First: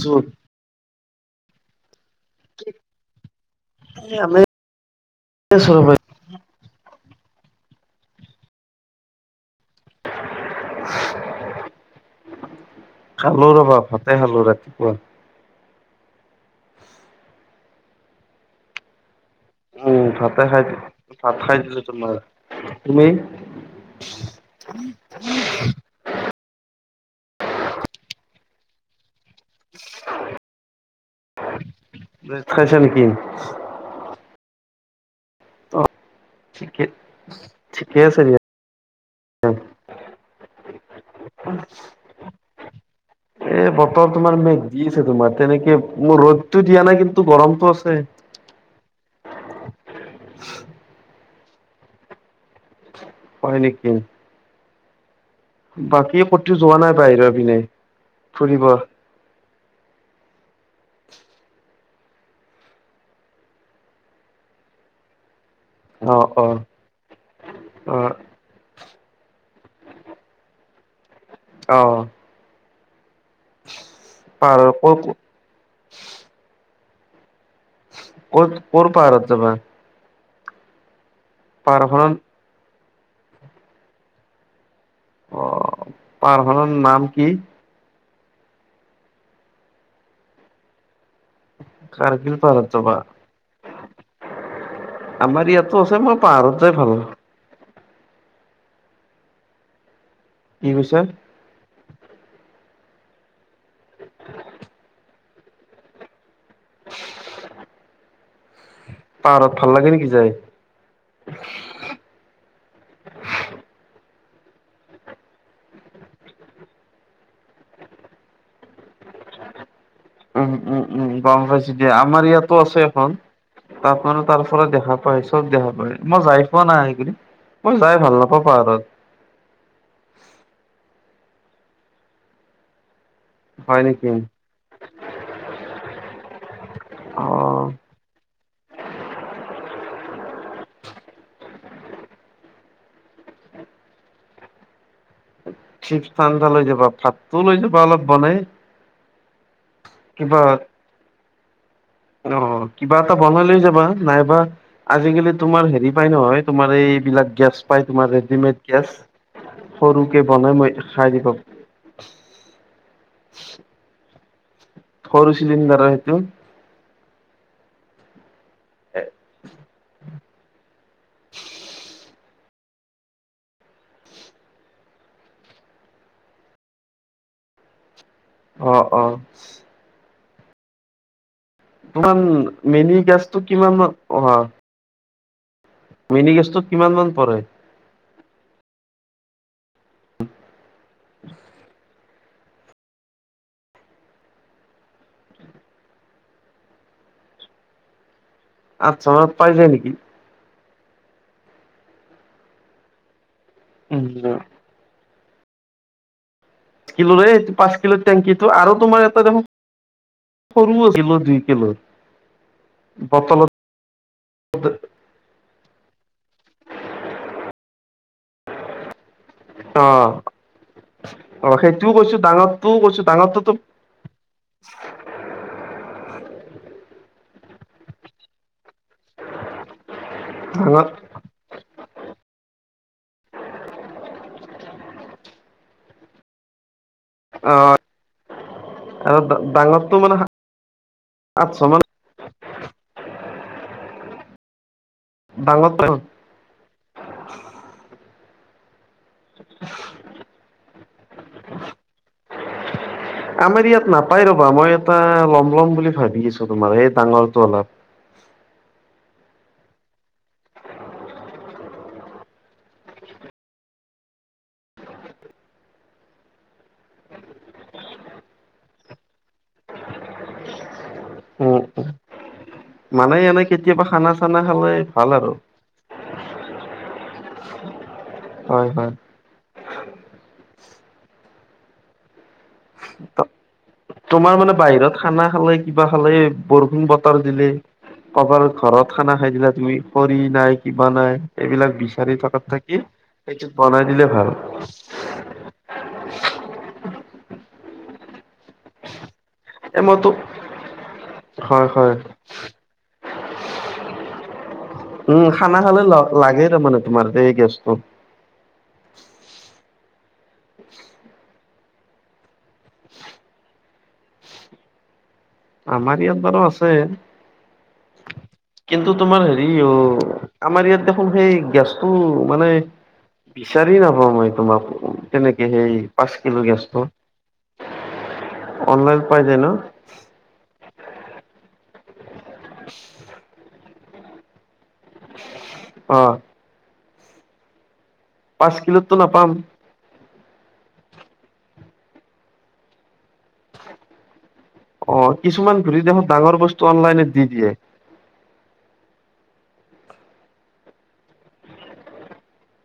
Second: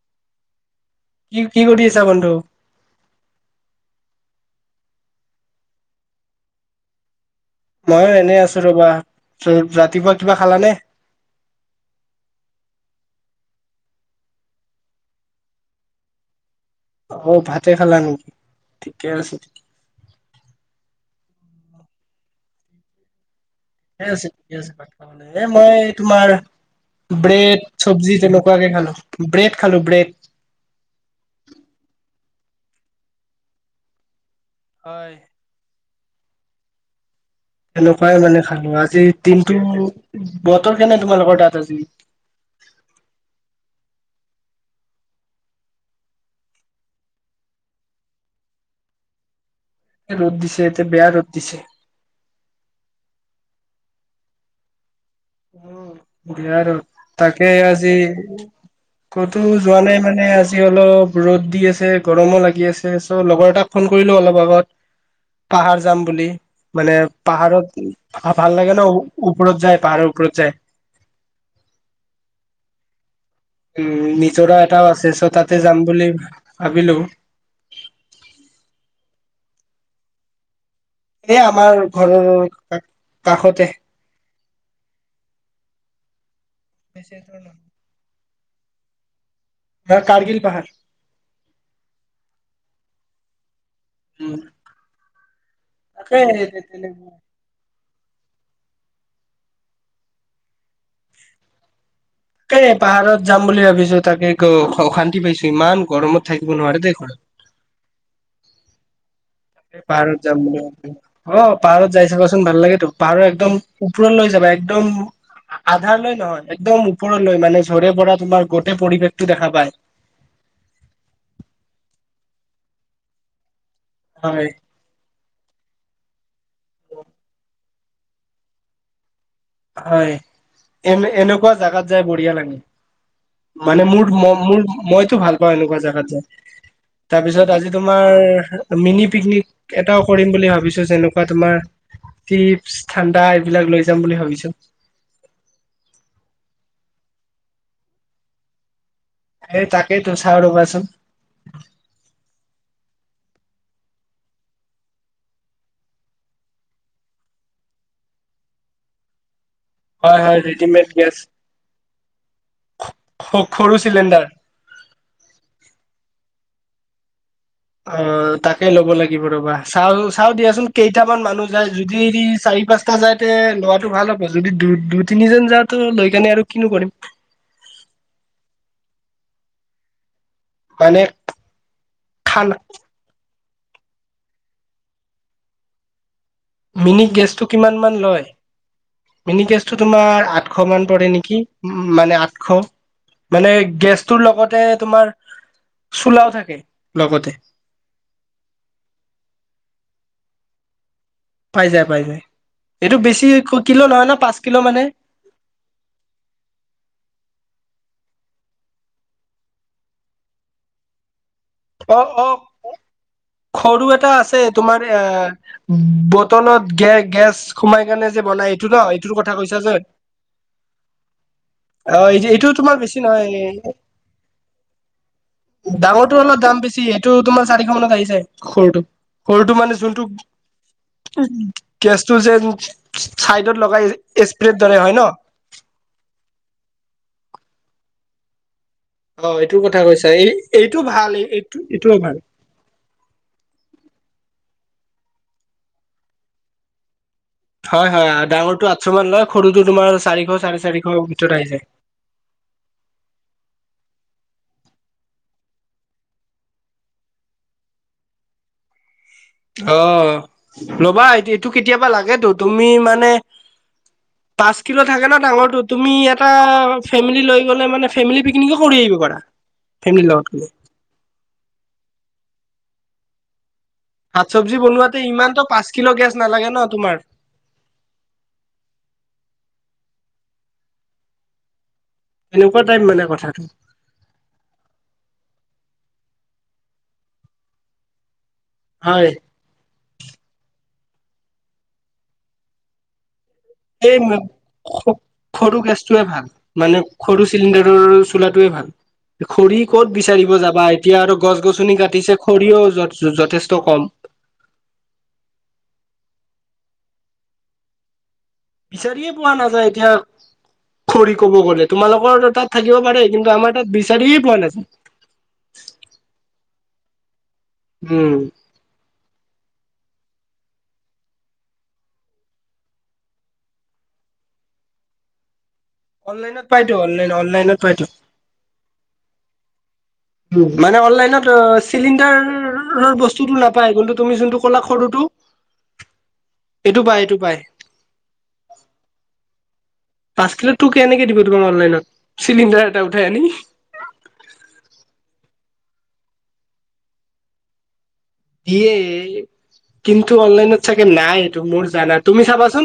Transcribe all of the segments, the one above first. যত কি -কি কৰি আছা বন্ধু? এ আমি [unintelligible] মইয়ো এনে আছো ৰবা [unintelligible] ৰাতিপুৱা কিবা খালানে? খালো ৰবা ভাতে খালো ৰাতিপুৱা। ঔ ভাতে খালা নি ঠিকে আছে। উম, ভাতে খাই ভাত খাই দিলোঁ তোমাৰ তুমি? ঠিকে আছে- ঠিকে আছে [unintelligible] এ মই তোমাৰ ব্ৰেড চবজি তেনেকুৱাকে খালো ব্ৰেড খালো ব্ৰেড। ব্ৰেড খাইছা নেকি? হয়। অ, ঠিকে ঠিকে তেনেকুৱাই আছে দিয়া। মানে খালো আজি দিনটো বতৰ কেনে তোমালোকৰ তাত আজি? এ বতৰ তোমাৰ মেঘ দিছে তোমাৰ তেনেকে ৱ' ৰ'দতো দিয়া নাই কিন্তু গৰমটো আছে। এ ৰ'দ দিছে এতিয়া বেয়া ৰ'দ দিছে। হয় নেকি? উম, বাকী ক'তো বেয়া যোৱা ৰ'দ নাই বাহিৰৰ তাকে পিনে আজি ফুৰিব? ক'তো যোৱা নাই মানে আজি অলপ ৰ'দ দি আছে গৰমো লাগি আছে চ' লগৰ এটাক ফোন কৰিলোঁ অলপ আগত। [inaudible] পাহাৰ যাম বুলি অ' অ' মানে পাহাৰত অ' ভাল লাগে ন' ওপৰত যায় পাহাৰৰ ওপৰত যায়। অ', উম, নিজৰা পাহাৰ এটাও ক'ত আছে চ' তাতে যাম বুলি ভাবিলোঁ। ক'ত? ক'ৰপাহাৰত যাবা? এ আমাৰ পাহাৰখনৰ ঘৰৰ কাষতে। অ, পাহাৰ খনৰ নাম কি? দা কাৰগিল পাহাৰ। কাৰগিল পাহাৰত যাবা? আমাৰ ইয়াতো আছে তাকে মই পাহাৰত যাই ভাল কি কৈছে? এ পাহাৰত যাম বুলি ভাবিছোঁ তাকে অশান্তি পাইছো ইমান গৰমত থাকিব নোৱাৰে দেই হয়। পাহাৰত ভাল লাগে নেকি পাহাৰত যাই? যাম বুলি অ, পাহাৰত যাই চাবাচ চুন ভাল লাগেতো পাহাৰৰ একদম উপৰলেই ওপৰৰত লৈ যাবা একদম। আধাৰ লৈ নহয় একদম ওপৰলৈ মানে জৰে পৰা তোমাৰ গোটেই পৰিৱেশতটো দেখা পায়। উম-উম উম -গম পাইছো দিয়া আমাৰ ইয়াতো আছে এখন তাত মানে তাৰ হয় পৰা দেখাত পাই চব দেখা পায় মই যায় পোৱা নাই সিখিনি মই যায় ভাল নাপাওঁ পাহাৰত। হয় এনিউনেকুৱা জাগাত যায় বঢ়িয়া লাগে। মানে হয় মুদ নেকি ম মুদজাগাত মইতো ভালপাওঁ এনেকুৱা জাগাত যাই তাৰ অ পিছত আজি তোমাৰ মিনি পিকনিক এটাও কৰিম বুলি ভাবিছোঁ যেনেকুৱা তোমাৰ টিপছ ঠাণ্ডা এইবিলাক লৈ যাম বুলি ভাবিছোঁ। চিপ ঠাণ্ডা লৈ যাবা ভাতটো লৈ যাবা অলপ বনাই। এ তাকেই তো কিবা চাও ৰবাচোন। অ কিবা এটা বনাই লৈ যাবা নাইবা আজিকালি তোমাৰ হেৰি পাই নহয় তোমাৰ এইবিলাক গেছ পায় তোমাৰ ৰেডিমেড গেছ। হয় সৰুকে হয় বনাই মই ৰেডিমেড খাই দিবপ স সৰু চিলিণ্ডাৰ। সৰু চিলিণ্ডাৰ সেইটো। অ তাকে ল'ব লাগিব ৰবা চাও চাও দিয়াচোন। কেইটামান মানুহ যায় যদি চাৰি পাঁচ তা যাইতে লোৱাটো ভাল হ'ব। যদি দু দুই তিনিজন যা তো লৈ কেনে আৰু কিনো কৰিম। অ অ। হয়নে? তোমাৰ মেনি গেছটো কিমান অহা মিনি গেছটোত কিমান মিনি মান পৰে গেছটো কিমান মান লয়? মিনি কেছটো তোমাৰ আঠশ মান পৰে নেকি মানে আঠশ। মানে গেছটোৰ লগতে তোমাৰ চোলাও থাকে লগতে। আঠশ মানত পায় যায় নেকি? পাই যায় পাই যায়। এইটো বেছি কিলো নহয় ন পাঁচ কিলো মানে। কিলো ৰে পাঁচ কিলো টেংকিটো আৰু তোমাৰ এটা দেখোন সৰু কিলো দুই কিলো অ অ বটলত সৰু এটা আছে তোমাৰ এ বটলত গে গেছ সোমাই কাৰণে যে বনাই সেইটো ত ইট- তোৰ কথা কৈছা যে অ অ সেইটোও অ কৈছো এই যে এইটো তোমাৰ ডাঙৰটোও বেছি কৈছো নহয় এইয়ে ডাঙৰটোতো ডাঙৰটোৰ অলপ দাম বেছি সেইটো তোমাৰ চাৰিশ মানত আহি যায় সৰুটো। সৰুটো মানে যোনটো হ'লত উম গেছটো যেন চাইডত লগাই স্প্ৰেড দৰে হয় ন? অ। আৰু অ এইটো কথা ডাঙৰটো কৈছা। মানে এই এইটো ভাল এই এইটো আঠশ মান এইটোও ভাল। [unintelligible] হয় হয় ডাঙৰটো আঠশ মান লয়, সৰুটো তোমাৰ চাৰিশ চাৰে চাৰিশ ভিতৰত আহি যায়। আমাৰ ইয়াত নাপাই ৰবা মই এটা লম লম বুলি ভাবি আছো তোমাৰ এই ডাঙৰটো অলপ। অ ল'বা এইটো কেতিয়াবা লাগেতো তুমি মানে [inaudible] পাঁচ কিলো থাকে ন ডাঙৰটো তুমি এটা ফেমেলি লৈ গলে মানে ফেমেলি পিকনিকো কৰি আহিব পাৰা। ফেমিল লগত গ'লে। উম মানে এনেক- কেতিয়াবা খানা ভাত চানা চব্জি খালে বনোৱাতে ভাল আৰু ইমানতো পাঁচ কিলো গেছ নালাগে ন তোমাৰ। হয় হয়। এনেকুৱা টাইপ মানে কথাটো। তোমাৰ মানে বাহিৰত খানা খালে কিবা খালে বৰফিং বতাৰ দিলে কবাৰ ঘৰত হয় খানা খাই দিলা তুমি খৰি নাই কিবা নাই এইবিলাক বিচাৰি থকাত থাকি এইটোত বনাই এই দিলে [unintelligible] ভাল সৰু গেছটোৱে ভাল, মানে সৰু চিলিণ্ডাৰৰ চোলাটোৱে ভাল। খৰি এ ক'ত মইতো বিচাৰিব যাবা এতিয়া আৰু হয় গছ-গছনি হয় কাটিছে। খৰিয়ও যথেষ্ট কম। উম, খানা খালে ল লাগে ৰ মানে তোমাৰ এই গেছটো। বিচাৰিয়ে পোৱা নাযায় এতিয়া। খৰি ক'ব গ'লে তোমালোকৰ তাত থাকিব পাৰে কিন্তু আমাৰ তাত বিচাৰিয়ে পোৱা নাযায়। আমাৰ ইয়াত বাৰু আছে। উম, কিন্তু তোমাৰ হেৰি অ, আমাৰ ইয়াত দেখোন সেই গেছটো মানে বিচাৰি নাপাওঁ মই তোমাক তেনেকে সেই পাঁচ কিলো অনলাইনত পাইটো গেছটো অনলাইন অনলাইনত পাইটো অনলাইন পাই যায় ন উ মানে অনলাইনত অ চিলিণ্ডাৰৰ বস্ স্তুটো নাপায় কিন্তু তুমি যোনটো কলা সৰুটো অ এইটো পায় - এইটো পায়। পাঁচ কিলো টো নাপাম। পাঁচ কিলো টো কেনেকে দিব তোমাক অনলাইনত চিলিণ্ডাৰ এটা উঠাই আনি অ, কিছুমান ধৰি দেশত ডাঙৰ বস্তু অনলাইনত দি দিয়ে। দিয়ে কিন্তু অনলাইনত চাগে নাই এইটো মোৰ জানা তুমি চাবাচোন।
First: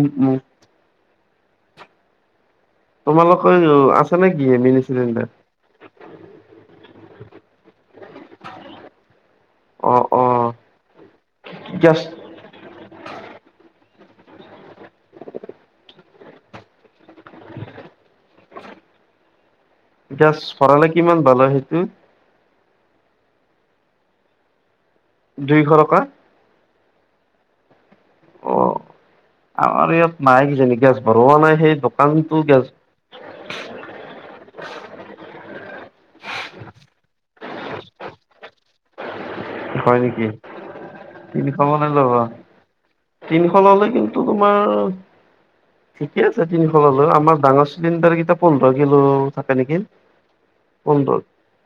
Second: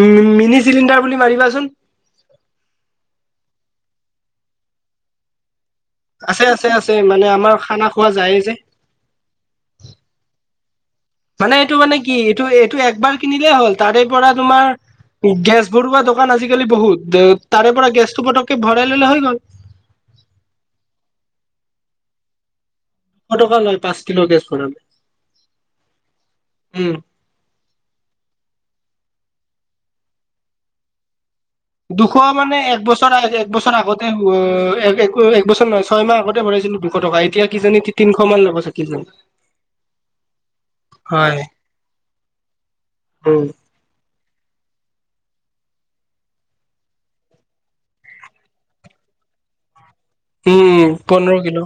উম, মিনি চিলিণ্ডাৰ বুলি মাৰিবাচোন। তোমালোকৰ আছে নে কি মিনি চিলিণ্ডাৰ? আছে- আছে - আছে মানে আমাৰ খানা খোৱা যায়ে যে। অ অ মানে এইটো মানে গেছ কি এইটো এইটো একবাৰ কিনিলে হ'ল তাৰে পৰা তোমাৰ গেছ ভৰোৱা দোকান আজিকালি বহুত তাৰে পৰা গেছ টো পটককে ভৰাই ল'লে হৈ গ'ল গেছ ভৰালে কিমান বা লয় সেইটো এশ টকা লয় পাঁচ কিলো গেছ ভৰালে দুইশ টকা উম অ আমাৰ ইয়াত নাই কিজানি গেছ ভৰুৱা নাই সেই দুশ দোকানতো মানে গেছ এক বছৰ এক বছৰ আগতে এক বছৰ নহয় ছয় মাহ আগতে ভৰাইছিলো দুশ টকা এতিয়া কি জানি তিশ মান লব চাকি যোন [unintelligible] হয় নেকি হয় তিনিশমানে লব উম তিনিশ ললে কিন্তু টো তোমাৰ ঠিকে আছে তিনিশ ললো আমাৰ ডাঙৰ চিলিণ্ডাৰ কেইটা পোন্ধৰ কিলো থাকে নেকি উম উম পোন্ধৰ কিলো,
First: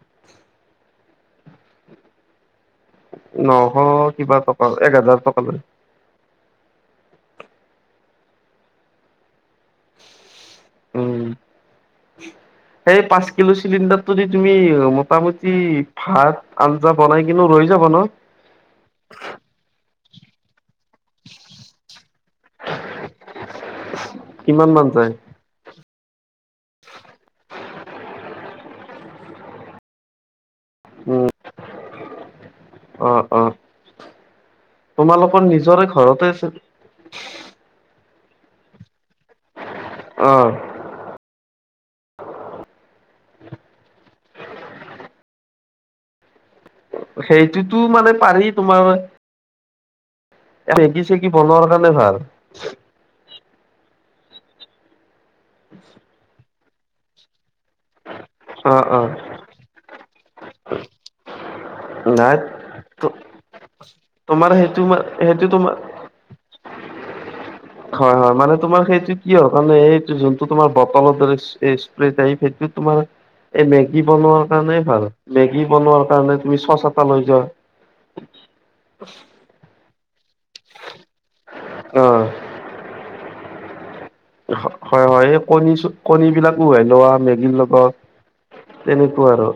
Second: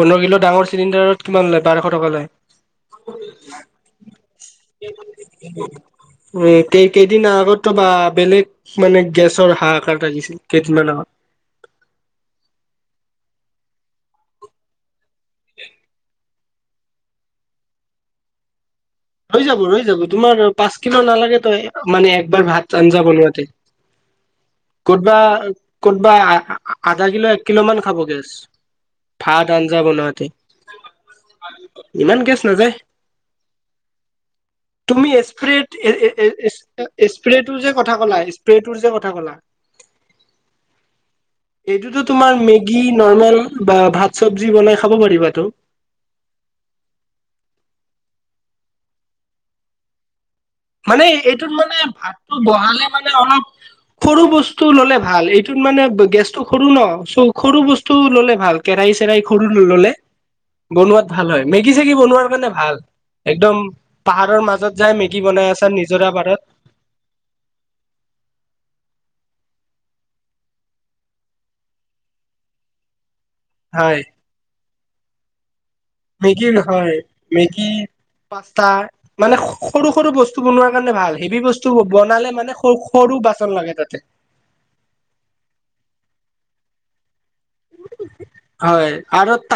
পোন্ধৰ কিলো ডাঙৰ চিলিণ্ডাৰত কিমান লয় বাৰশ টকা লয় নশ কিবা টকা এক হাজাৰ টকা লয় এ কেই কেইদিন আগতো বা বেলেগ মানে গেছৰ হাহাকাৰ লাগিছিল কেইদিনমান আগত [unintelligible] সেই পাঁচ কিলো চিলিণ্ডাৰটোদি তুমি মোটামুটি ভাত আঞ্জা বনাই কিনো ৰৈ যাব ন ৰৈ যাব ৰৈ যাব তোমাৰ পাঁচ কিলো নালাগে ত মানে একবাৰ ভাত আঞ্জা বনোৱাতে কিমান মান যায় ক'তবা ক'তবা আধা কিলো এক কিলো মান খাব গেছ ভাত আঞ্জা বনোৱাতে উম ইমান গেছ নাযায় অ অ তুমি তোমালোকৰ নিজৰে ঘৰতে আছিল স্প্ৰে টোৰ যে কথা ক'লা স্প্ৰে তোৰ যে কথা কলা অ এইটোতো তোমাৰ মেগী, নৰ্মেল বা ভাত চবজি বনাই খাব পাৰিবাটো সেইটোতো মানে পাৰি তোমাৰ মেগী মানে চেগি এইটোত বনোৱাৰ মানে কাৰণে ভাল ভাতটো বহালে মানে অলপ সৰু বস্তু ললে ভাল এইটোত মানে গেছটো সৰু ন চ সৰু বস্তু ললে ভাল অ কেৰাহী অ চেৰাহ সৰু ললে বনোৱাত ভাল হয় মেগী চেগি বনোৱাৰ নাই কাৰণে ভাল একদম পাহাৰৰ তোমাৰ মাজত সেইটো যাই মা মেগী সেইটো বনাই আছা তোমাৰ নিজৰা পাৰত হয় হয় মানে তোমাৰ সেইটো কি হয় তে এই যোনটো তোমাৰ বটলৰ দৰে প্ৰেত আহি সেইটো তোমাৰ এই হয় মেগী বনোৱাৰ কাৰণে ভাল মেগী বনোৱাৰ কাৰণে তুমি চচ এটা লৈ যোৱা পাছতা মানে স সৰু সৰু বস্তু বনোৱাৰ কাৰণে ভাল হেভি বস্তু অ বনালে মানে সৰু সৰু বাচন লাগে তাতে হয় হয় এই কণী কণী বিলাকো হেনোৱা মে ৰ লগত তেনেকোৱা আৰু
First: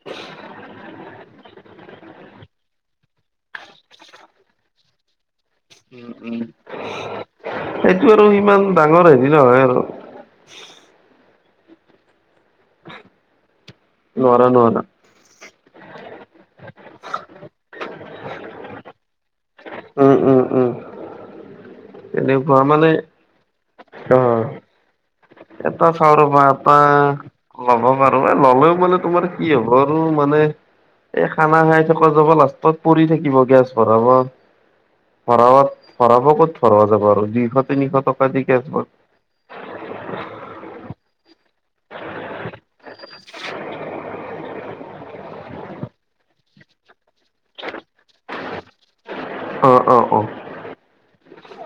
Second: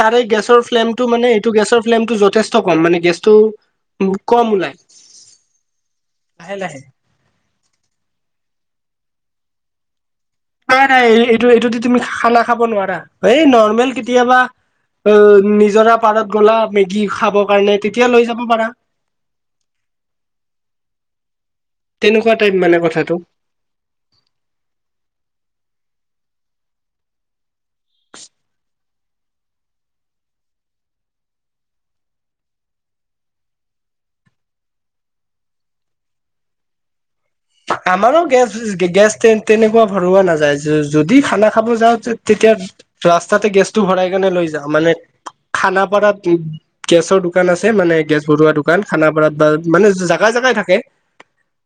তাৰ এই গেছৰ ফ্লেমটো মানে এইটো গেছৰ ফ্লেমটো যথেষ্ট কম মানে গেছটো বহুত কম ওলাই উম উ লাহে লাহে সেইটো আৰু ইমান ডাঙৰ হেৰি নহয় আৰু নাই নাই এইটো এইটোতো তুমি খানা খাব নোৱাৰা এই নৰ্মেল কেতিয়াবা নোৱাৰা নোৱাৰা অ নিজৰা পাৰত গ'লা মেগী খাব কাৰণে তেতিয়া লৈ যাব পাৰা উ উ উম উম তেনেকুৱা টাইপ এনেকোৱা মানে কথাটো অ এপ এটা চাও ৰবা এপা ল'ব পাৰো ন ললেও মানে তোমাৰ কি হ'ব আৰু মানে এই খানা খাই থকা যাব লাষ্টত পৰি থাকিব গেছ ভৰাব ভৰাবাত ভৰাব কত ভৰোৱা যাব আৰু যি আমাৰো গেছ গেছ তেনেকোৱা ভৰুৱা নাযায় যদি খানা খাব যাওঁতে তেতিয়া ৰাস্তাতে গেছটো ভৰাই কেনে লৈ যাওঁ মানে খানাপাৰাত উ গেছৰ দোকান আছে মানে গেছ ভৰোৱা দোকান খানাপাৰাত বা অ মানে অ অ জাগাই জাগাই থাকে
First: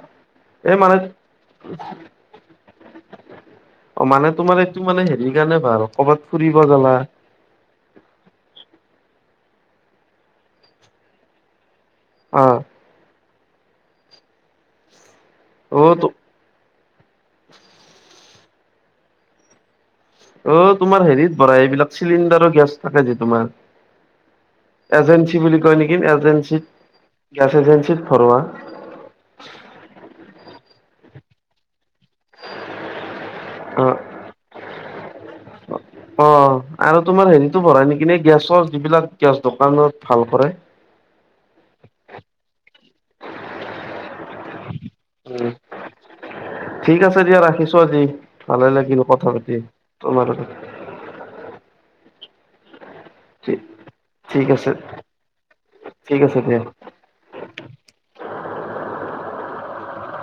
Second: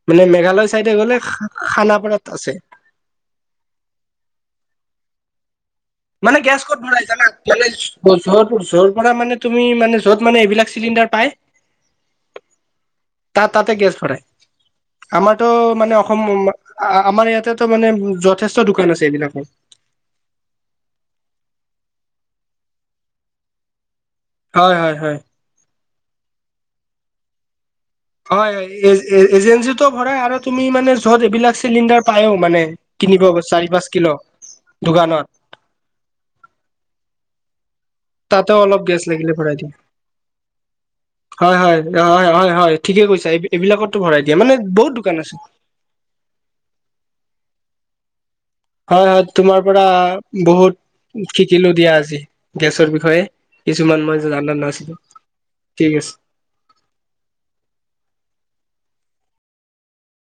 মানে মেঘালয় এই চাইদে মানে গ'লে খা খানাপাৰাত আছে অ মানে তোমাৰ এইটো মানে হেৰি কাৰণে ভাল কৰ'বাত মানে ফুৰিব গেছ ক'ত গলা ভৰাই জানা মানে যৰটো যৰ পৰা মানে তুমি মানে য'ত মানে এইবিলাক চিলিণ্ডাৰ পাই অ তাত তাতে গেছ ভৰাই আমাৰতো মানে অ অসম আমাৰ ইয়াতে ত মানে যথেষ্ট দোকান আছে এইবিলাকৰ অ তোমাৰ হেৰিত ভৰা এইবিলাক চিলিণ্ডাৰৰ গেছ থাকে যে তোমাৰ হয় হয় হয় এজেঞ্চি বুলি কয় নেকি এজেঞ্চিত গেছ এজেঞ্চিত ভৰোৱা হয় এ এ এজেঞ্চিটো ভৰাই আৰু তুমি মানে য'ত এইবিলাক চিলিণ্ডাৰ পায়ো মানে কিনিব চাৰি পাঁচ অ' কিলো দোকানত অ আৰু তোমাৰ হেৰিতো ভৰাই নেকি তাতেও গেছৰ অলপ যিবিলাক লাগিলে গেছ ভৰাই দিয়ে দোকানত ভাল কৰে হয় হয় হয় হয় হয় ঠিকে কৈছে এই এইবিলাকতো ভৰাই দিয়ে মানে বহুত দোকান উ আছে ঠিক আছে দিয়া ৰাখিছো আজি ভালে লাগিল হয় হয় কথা পাতি তোমাৰ পৰা তোমাৰ লগত বহুত শিকিলো দিয়া আজি গেছৰ বিষয়ে কিছুমান মই ঠিক জানা আছে নাছিলো ঠিক আছে ঠিক দিয়া